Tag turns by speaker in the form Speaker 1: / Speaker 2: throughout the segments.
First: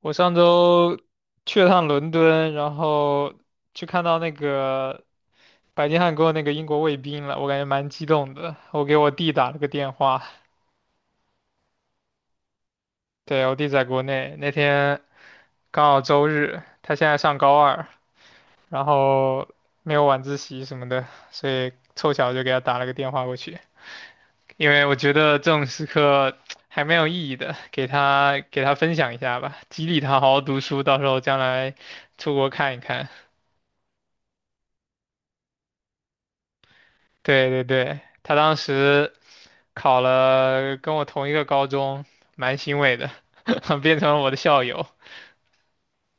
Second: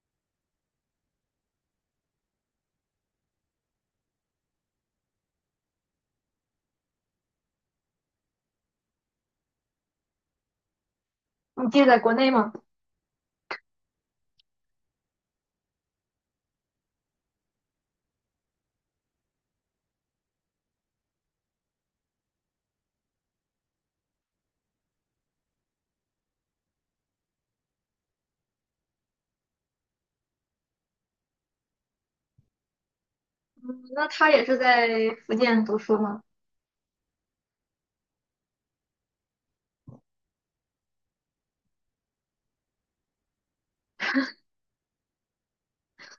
Speaker 1: 我上周去了趟伦敦，然后去看到那个白金汉宫那个英国卫兵了，我感觉蛮激动的。我给我弟打了个电话，
Speaker 2: 你弟在国内吗？
Speaker 1: 对，我弟在国内，那天刚好周日，他现在上高二，然后没有晚自习什么的，所以凑巧就给他打了个电话过去，因为我觉得这种时刻还蛮有意义的，给他分享一下吧，激励他好好读书，到时候将来出国看一看。
Speaker 2: 嗯，那他也是在福建读书吗？
Speaker 1: 对对对，他当时考了跟我同一个高中，蛮欣慰的，变成了我的校友。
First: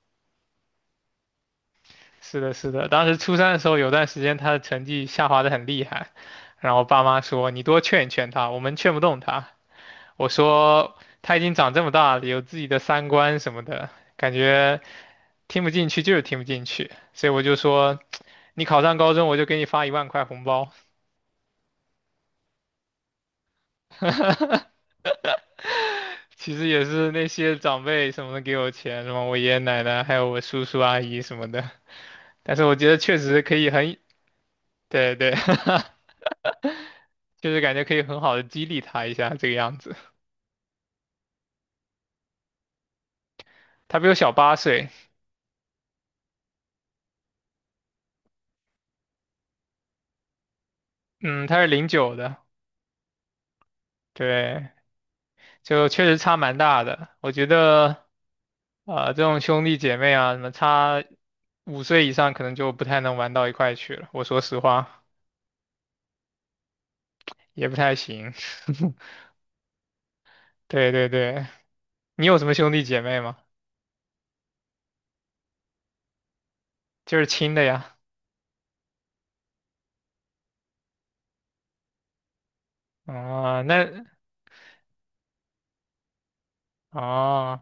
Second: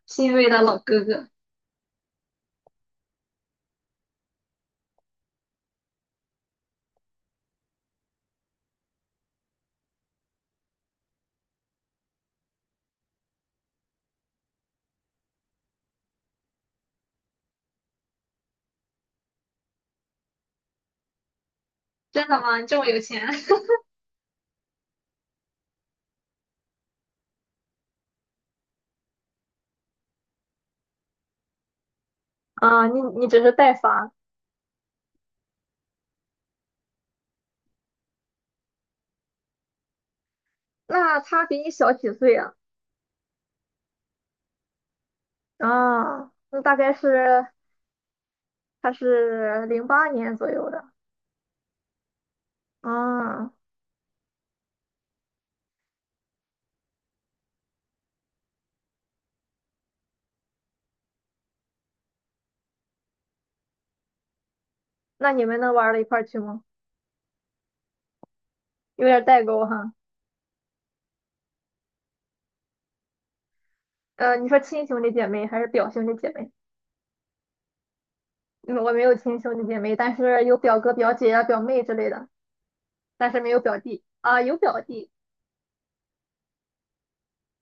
Speaker 2: 欣慰的老哥哥。
Speaker 1: 是的，是的，当时初三的时候，有段时间他的成绩下滑的很厉害，然后我爸妈说你多劝一劝他，我们劝不动他。我说他已经长这么大了，有自己的三观什么的，感觉听不进去就是听不进去，所以我就说你考上高中，我就给你发一万块红包。
Speaker 2: 真的吗？你这么有钱？
Speaker 1: 其实也是那些长辈什么的给我钱，什么我爷爷奶奶，还有我叔叔阿姨什么的。但 是我
Speaker 2: 啊，
Speaker 1: 觉得
Speaker 2: 你
Speaker 1: 确
Speaker 2: 你只
Speaker 1: 实
Speaker 2: 是
Speaker 1: 可以
Speaker 2: 代
Speaker 1: 很，
Speaker 2: 发。
Speaker 1: 对对，就是感觉可以很好的激励他一下这个样子。
Speaker 2: 那他比你小几岁啊？
Speaker 1: 他比我小八岁，
Speaker 2: 啊，那大概是他是08年左右的。
Speaker 1: 嗯，他是零九的，
Speaker 2: 啊。
Speaker 1: 对，就确实差蛮大的。我觉得，啊，这种兄弟姐妹啊，什么差5岁以上，可能就不太能玩到一块去了。我说实话，
Speaker 2: 那你们能玩到一块儿去吗？
Speaker 1: 也不太行。
Speaker 2: 有点代沟哈。
Speaker 1: 对对对，你有什么兄弟姐妹吗？
Speaker 2: 你说亲兄弟姐妹还是表兄弟姐妹？
Speaker 1: 就是亲的呀。
Speaker 2: 嗯，我没有亲兄弟姐妹，但是有表哥、表姐啊、表妹之类的，但是没有
Speaker 1: 哦，
Speaker 2: 表
Speaker 1: 那
Speaker 2: 弟啊，有表弟。
Speaker 1: 哦，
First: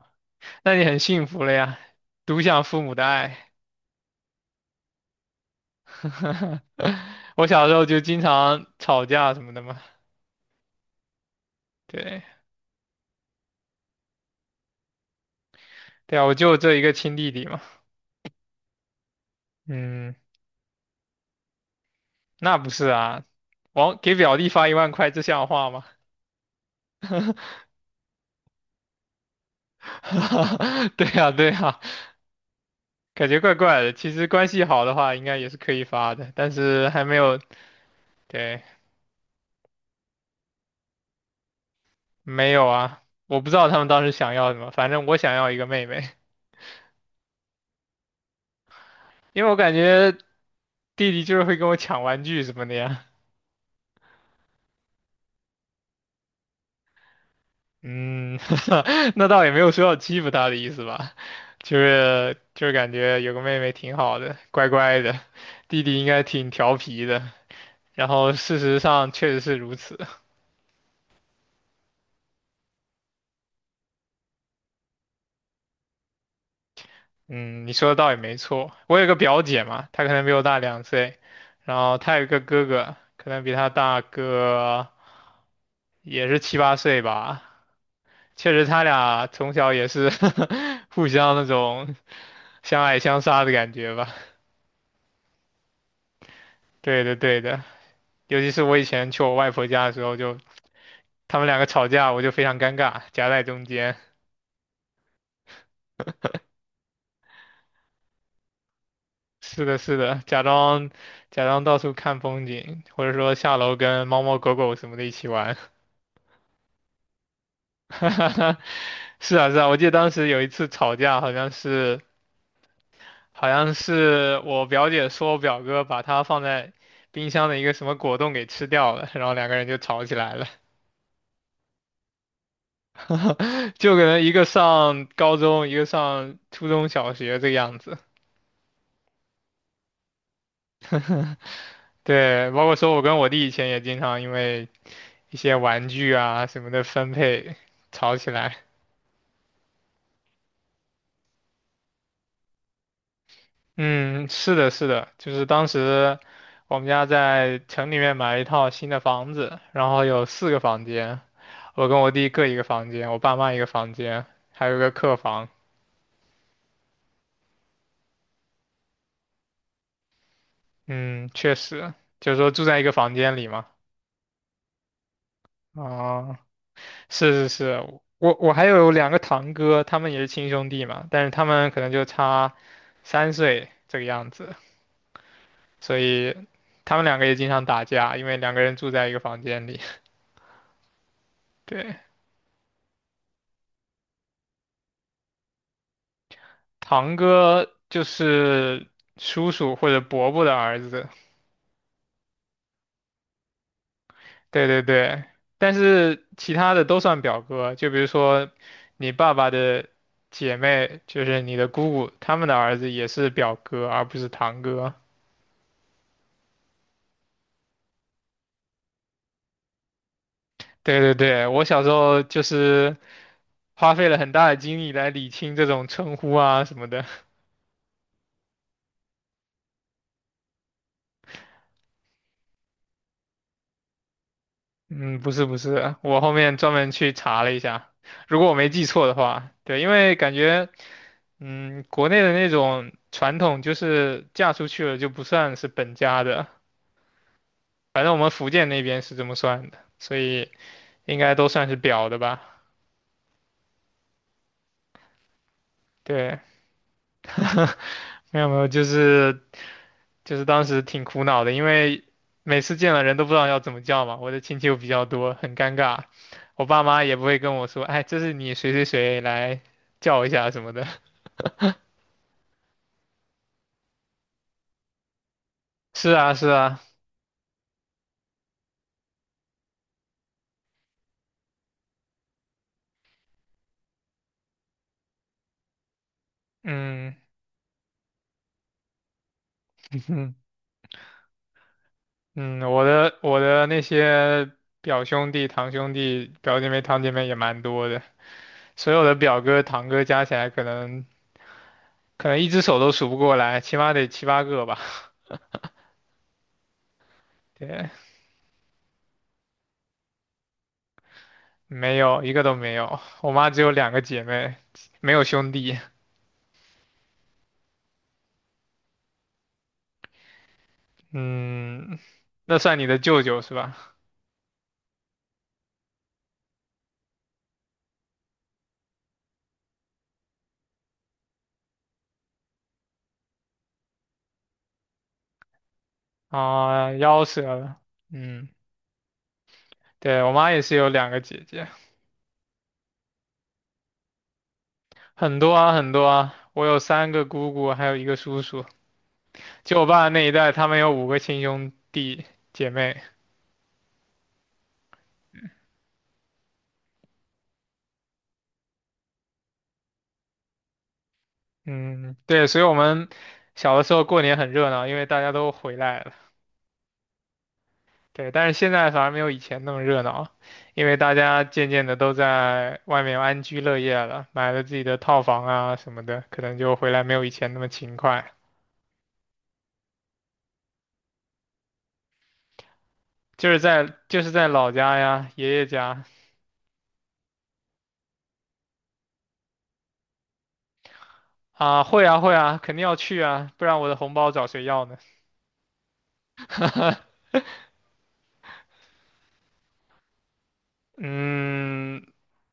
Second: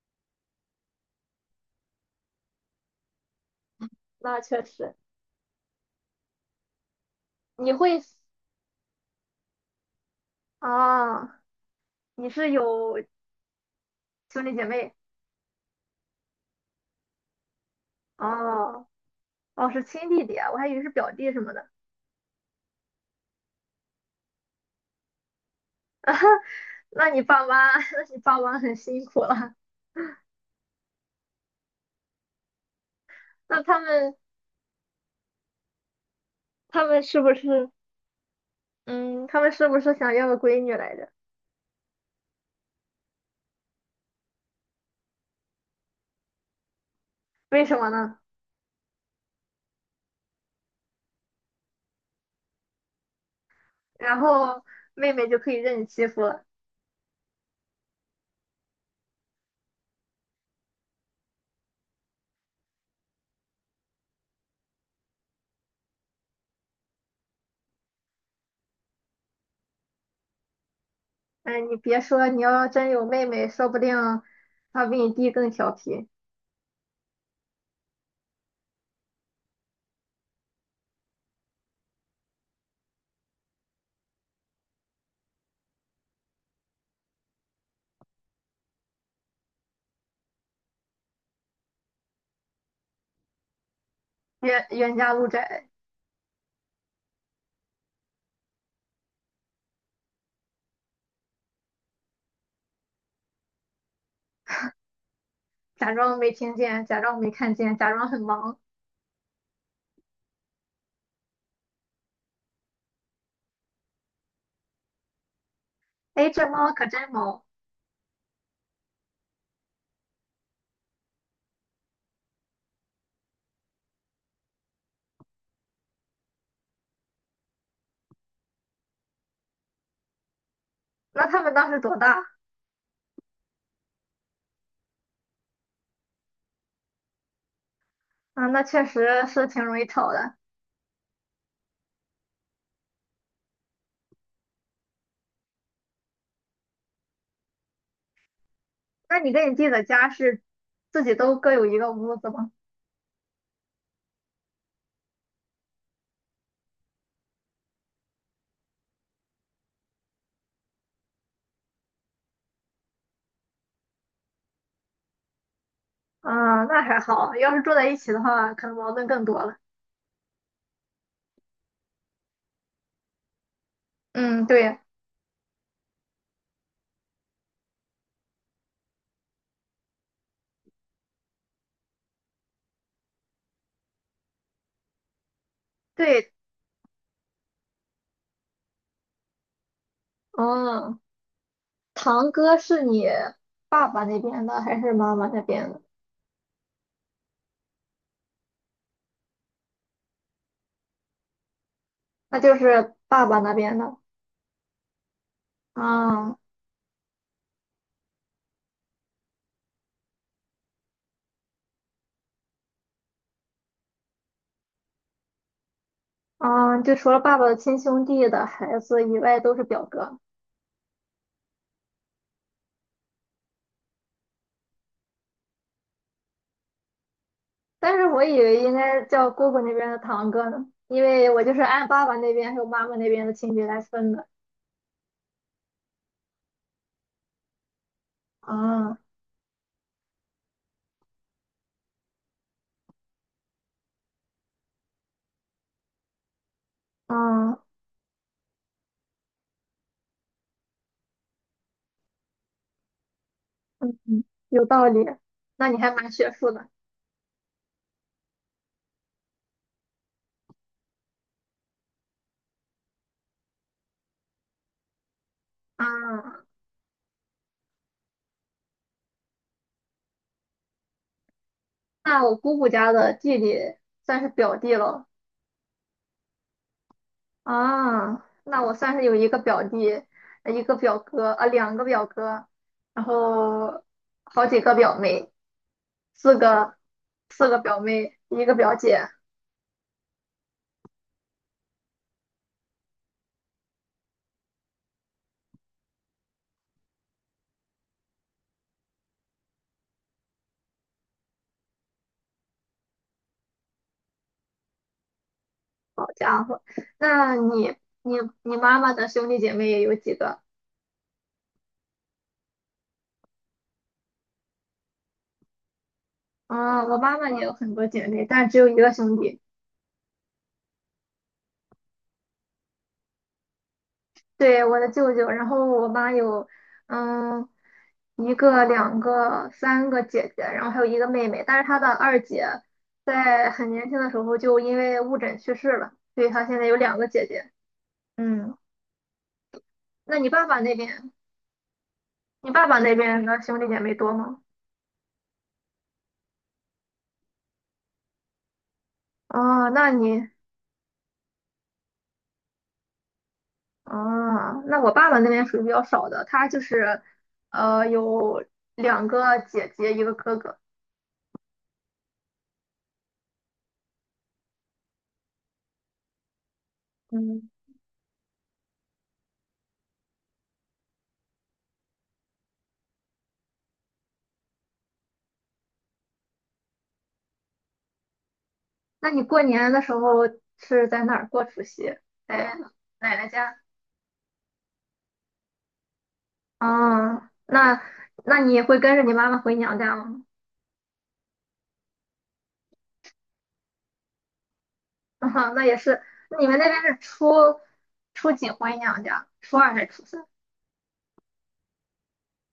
Speaker 1: 那你很幸福了呀，独享父母的爱。
Speaker 2: 那确实。
Speaker 1: 我小
Speaker 2: 你
Speaker 1: 时候
Speaker 2: 会，
Speaker 1: 就经常吵架什么的嘛，
Speaker 2: 哦，
Speaker 1: 对
Speaker 2: 你是有兄弟姐妹？
Speaker 1: 对啊，我就这一个亲弟弟嘛，
Speaker 2: 哦。哦，是亲
Speaker 1: 嗯，
Speaker 2: 弟弟啊，我还以为是表弟什么的。
Speaker 1: 那不是啊，往给表弟发一万块，这像话吗？
Speaker 2: 那你爸妈，那你爸妈很辛苦了。
Speaker 1: 对呀对呀，感觉 怪
Speaker 2: 那他
Speaker 1: 怪的。其
Speaker 2: 们，
Speaker 1: 实关系好的话，应该也是可以发的，但
Speaker 2: 他
Speaker 1: 是
Speaker 2: 们
Speaker 1: 还没
Speaker 2: 是不
Speaker 1: 有，
Speaker 2: 是，
Speaker 1: 对，
Speaker 2: 嗯，他们是不是想要个闺女来着？
Speaker 1: 没有啊，我不知道他们当时想要什么，反正我想要一个妹妹，
Speaker 2: 为什么呢？
Speaker 1: 因为我感觉。弟弟就是会跟我抢玩具什么的呀。
Speaker 2: 然后妹妹就可以任你欺负了。
Speaker 1: 嗯，那倒也没有说要欺负他的意思吧，就是感觉有个妹妹挺好的，乖乖的，弟弟应该挺调皮的。然后事实上确实是如此。
Speaker 2: 哎，你别说，你要真有妹妹，说不定她比你弟更调皮。
Speaker 1: 嗯，你说的倒也没错。我有个表姐嘛，她可能比我大2岁，然后她有一个哥哥，可能比她大个也是七八岁吧。确实，他俩从小也是 互相那种相爱相杀的感觉吧。
Speaker 2: 冤冤家路窄。
Speaker 1: 对的，对的，尤其是我以前去我外婆家的时候就，他们两个吵架，我就非常尴尬，夹在中间。
Speaker 2: 假装没听见，假装没看见，假装很忙。
Speaker 1: 是的，是的，假装到处看风景，或者说下楼跟猫猫狗狗什么的一起玩。
Speaker 2: 哎，这猫可真萌。
Speaker 1: 是啊，是啊，我记得当时有一次吵架，好像是我表姐说我表哥把她放在冰箱的一个什么果冻给吃掉了，然后两个人就吵起来了，
Speaker 2: 那他们当时多大？
Speaker 1: 就可能一个上高中，一个上初中小学这个样子。
Speaker 2: 啊，那确实是挺容易吵的。
Speaker 1: 对，包括说我跟我弟以前也经常因为一些玩具啊什么的分配吵起来。
Speaker 2: 那你跟你弟的家是自己都各有一个屋子吗？
Speaker 1: 嗯，是的，是的，就是当时我们家在城里面买了一套新的房子，然后有四个房间，我跟我弟各一个房间，我爸妈一个房间，还有一个客房。
Speaker 2: 啊，那还好，要是住在一起的话，可能矛盾更多了。
Speaker 1: 嗯，确实，就是说住在一个房间里嘛。
Speaker 2: 嗯，对
Speaker 1: 啊，是是是，我还有两个堂哥，他们也是亲兄弟嘛，但是他们可能就差3岁这个样子。所
Speaker 2: 对。
Speaker 1: 以他们两个也经常打架，因为两个人住在一个房间里。
Speaker 2: 嗯，
Speaker 1: 对，
Speaker 2: 堂哥是你爸爸那边的还是妈妈那边的？
Speaker 1: 堂哥就是叔叔或者伯伯的儿子。
Speaker 2: 那就是爸爸那边的。
Speaker 1: 对对对，但是
Speaker 2: 啊，
Speaker 1: 其他的都算表哥，就比如说你爸爸的姐妹，就是你的姑姑，他们的儿子也是表哥，而不是堂哥。
Speaker 2: 啊，就除了爸爸的亲兄弟的孩子以外，都是表哥。
Speaker 1: 对对对，我小时候就是花费了很大的精力来理清这种称呼啊什么的。
Speaker 2: 但是我以为应该叫姑姑那边的堂哥呢，因为我就是按爸爸那边还有妈妈那边的亲戚来分的。
Speaker 1: 嗯，不是不是，我后面专门去查了一下，如果我没记
Speaker 2: 啊。
Speaker 1: 错的话，对，因为感觉，嗯，国内的那种传统就是嫁出去了就不算是本家的，
Speaker 2: 啊。
Speaker 1: 反正我们福建那边是这么算的，所以应该都算是表的吧。
Speaker 2: 嗯，嗯，有道理。那你还蛮学
Speaker 1: 对，
Speaker 2: 术的。
Speaker 1: 没有没有，就是当时挺苦恼的，因为每次见了人都不知道要怎么叫嘛，我的亲戚又比较多，很尴尬，
Speaker 2: 啊。
Speaker 1: 我爸妈也不会跟我说，哎，这是你谁谁谁来叫一下什么的。
Speaker 2: 那我姑姑家的弟弟算是表弟了。
Speaker 1: 是啊，是啊，
Speaker 2: 啊。那我算是有一个表弟，一个表哥啊，两个表哥，然后好几个表妹，四个，
Speaker 1: 嗯
Speaker 2: 四个表妹，一个表姐。
Speaker 1: 嗯，我的那些表兄弟、堂兄弟、表姐妹、堂姐妹也蛮多的，所有的表哥、堂哥加起来，可能一只手都数不过来，起码得七八个吧。
Speaker 2: 好家伙，那你，
Speaker 1: 对，
Speaker 2: 你，你妈妈的兄弟姐妹有几个？
Speaker 1: 没有一个都没有，我妈只有两个姐妹，没有兄弟。
Speaker 2: 啊，我妈妈也有很多姐妹，但只有一个兄弟。
Speaker 1: 嗯，那算你的舅舅是吧？
Speaker 2: 对，我的舅舅，然后我妈有，嗯，一个、两个、三个姐姐，然后还有一个妹妹，但是她的二姐在很年轻的时候就因为误诊去世了，所以她现在有
Speaker 1: 啊、
Speaker 2: 两个姐
Speaker 1: 夭折
Speaker 2: 姐。
Speaker 1: 了。嗯，
Speaker 2: 嗯，那
Speaker 1: 对，
Speaker 2: 你
Speaker 1: 我
Speaker 2: 爸
Speaker 1: 妈
Speaker 2: 爸
Speaker 1: 也
Speaker 2: 那
Speaker 1: 是有两
Speaker 2: 边，
Speaker 1: 个姐姐，
Speaker 2: 你爸爸那边的兄弟姐妹多吗？
Speaker 1: 很多啊，很多啊，我有三个姑姑，还有一个叔叔。
Speaker 2: 哦，
Speaker 1: 就我
Speaker 2: 那
Speaker 1: 爸那
Speaker 2: 你，
Speaker 1: 一代，他们有五个亲兄弟姐妹。
Speaker 2: 哦，那我爸爸那边属于比较少的，他就是，有两个姐姐，一个哥哥。
Speaker 1: 嗯，对，所以我们小的时候过年很热闹，因为大家都回来了。
Speaker 2: 嗯。
Speaker 1: 对，但是现在反而没有以前那么热闹，因为大家渐渐的都在外面安居乐业了，买了自己的套房啊什么的，可能就回来没有以前那么勤快。
Speaker 2: 那你过年的时候是在哪儿过除夕？在奶奶
Speaker 1: 就
Speaker 2: 家，
Speaker 1: 是在就是在老家呀，爷爷家
Speaker 2: 哦，那，那你会跟着你妈妈回娘家吗？
Speaker 1: 啊，会啊会啊，肯定要去啊，不然我的红包找谁要呢？
Speaker 2: 啊那也是。你们那边是初几回娘家？初二还是初三？
Speaker 1: 嗯，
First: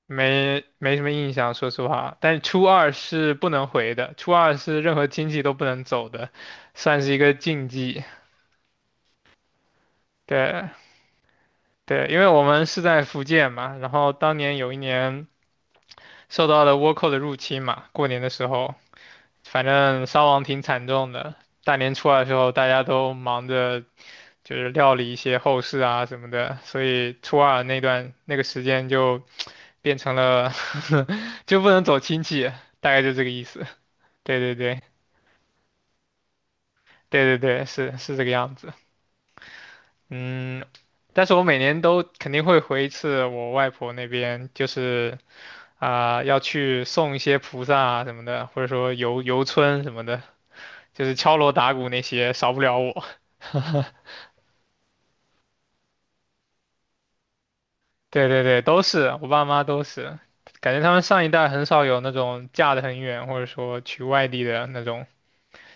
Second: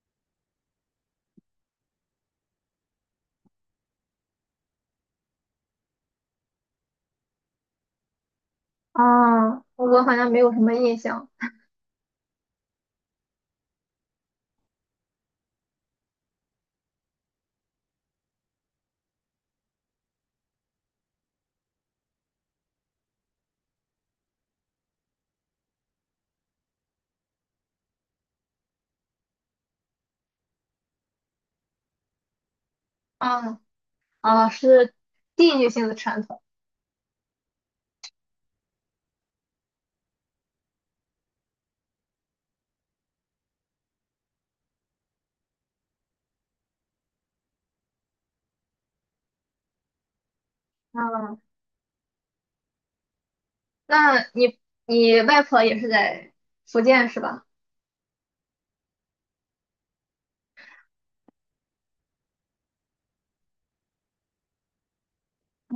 Speaker 1: 没没什么印象，说实话。但是初二是不能回的，初二是任何亲戚都不能走的，算是一个禁忌。
Speaker 2: 哦，我好像没有什
Speaker 1: 对
Speaker 2: 么印象。
Speaker 1: 对，因为我们是在福建嘛，然后当年有一年受到了倭寇的入侵嘛，过年的时候，反正伤亡挺惨重的。大年初二的时候，大家都忙着就是料理一些后事啊什么的，所以初二那段那个时间就变成了 就不能走亲戚，大概就这个意
Speaker 2: 嗯。
Speaker 1: 思。对
Speaker 2: 啊，
Speaker 1: 对对。
Speaker 2: 是地域性的传统。
Speaker 1: 对对对，是是这个样子。嗯，但是我每年都肯定会回一次我外婆那边，就是啊、要去送一些菩萨啊什么的，或者说游游村什么的，就是敲
Speaker 2: 嗯，
Speaker 1: 锣打鼓那些少不了我。
Speaker 2: 那你，你外婆也是在福建是吧？
Speaker 1: 对对对，都是我爸妈都是，感觉他们上一代很少有那种嫁得很远，或者说去外地的那种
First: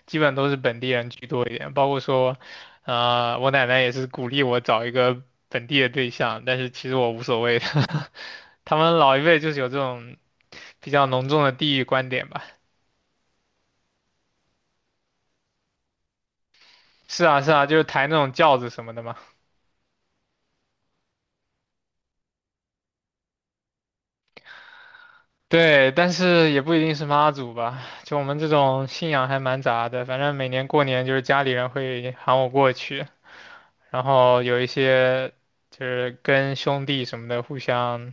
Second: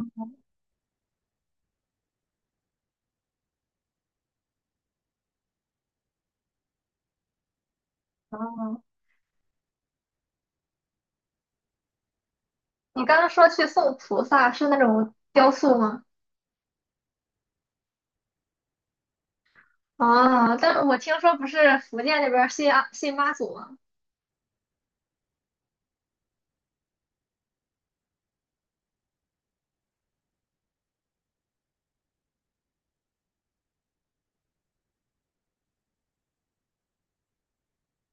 Speaker 1: 基本都是本地人居多一点，包括说，啊，我奶奶也是鼓励我找一个本地的对象，但是其实我无所谓的。他
Speaker 2: 嗯，
Speaker 1: 们老一辈就是有这种比较浓重的地域观点吧。
Speaker 2: 你刚刚说去送菩萨是那种雕塑吗？
Speaker 1: 是啊，是啊，就是抬那种轿子什么的嘛。
Speaker 2: 哦，但我听说不是福建那边儿信啊信妈祖吗？
Speaker 1: 对，但是也不一定是妈祖吧，就我们这种信仰还蛮杂的。反正每年过年就是家里人会喊我过去，然后有一些就是跟兄弟什么的互相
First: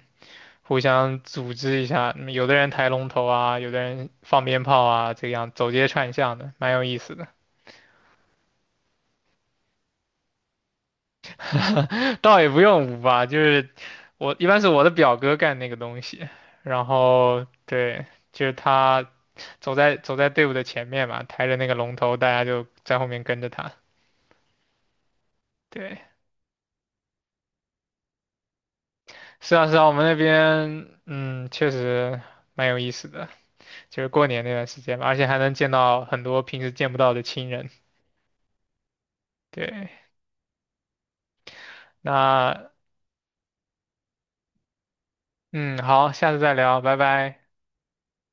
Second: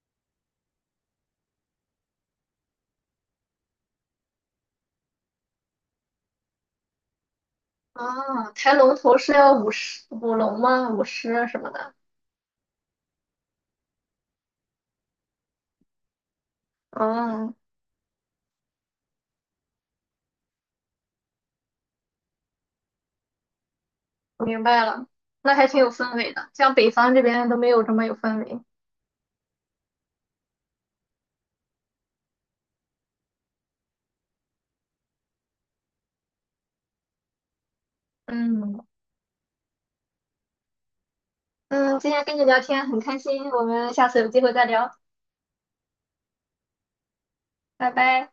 Speaker 1: 互相组织一下，嗯有的人抬龙头啊，有的人放鞭炮啊，这样走街串巷的，蛮有意思的。
Speaker 2: 哦，抬龙头是要舞狮、舞龙吗？舞狮什么的。
Speaker 1: 倒也不用舞吧，就是我一般是我的表哥干那个东西，然后
Speaker 2: 哦，
Speaker 1: 对，就是他走在队伍的前面嘛，抬着那个龙头，大家就在后面跟着他。
Speaker 2: 明白了。那还挺有
Speaker 1: 对，
Speaker 2: 氛围的，像北方这边都没有这么有氛围。
Speaker 1: 是啊是啊，我们那边确实蛮有意思的，就是过年那段时间吧，而且还能见到很多平时见不到的亲人。
Speaker 2: 嗯，
Speaker 1: 对，
Speaker 2: 嗯，今天跟你聊
Speaker 1: 那
Speaker 2: 天很开心，我们下次有机会再聊，
Speaker 1: 嗯，好，下次再聊，拜拜。
Speaker 2: 拜拜。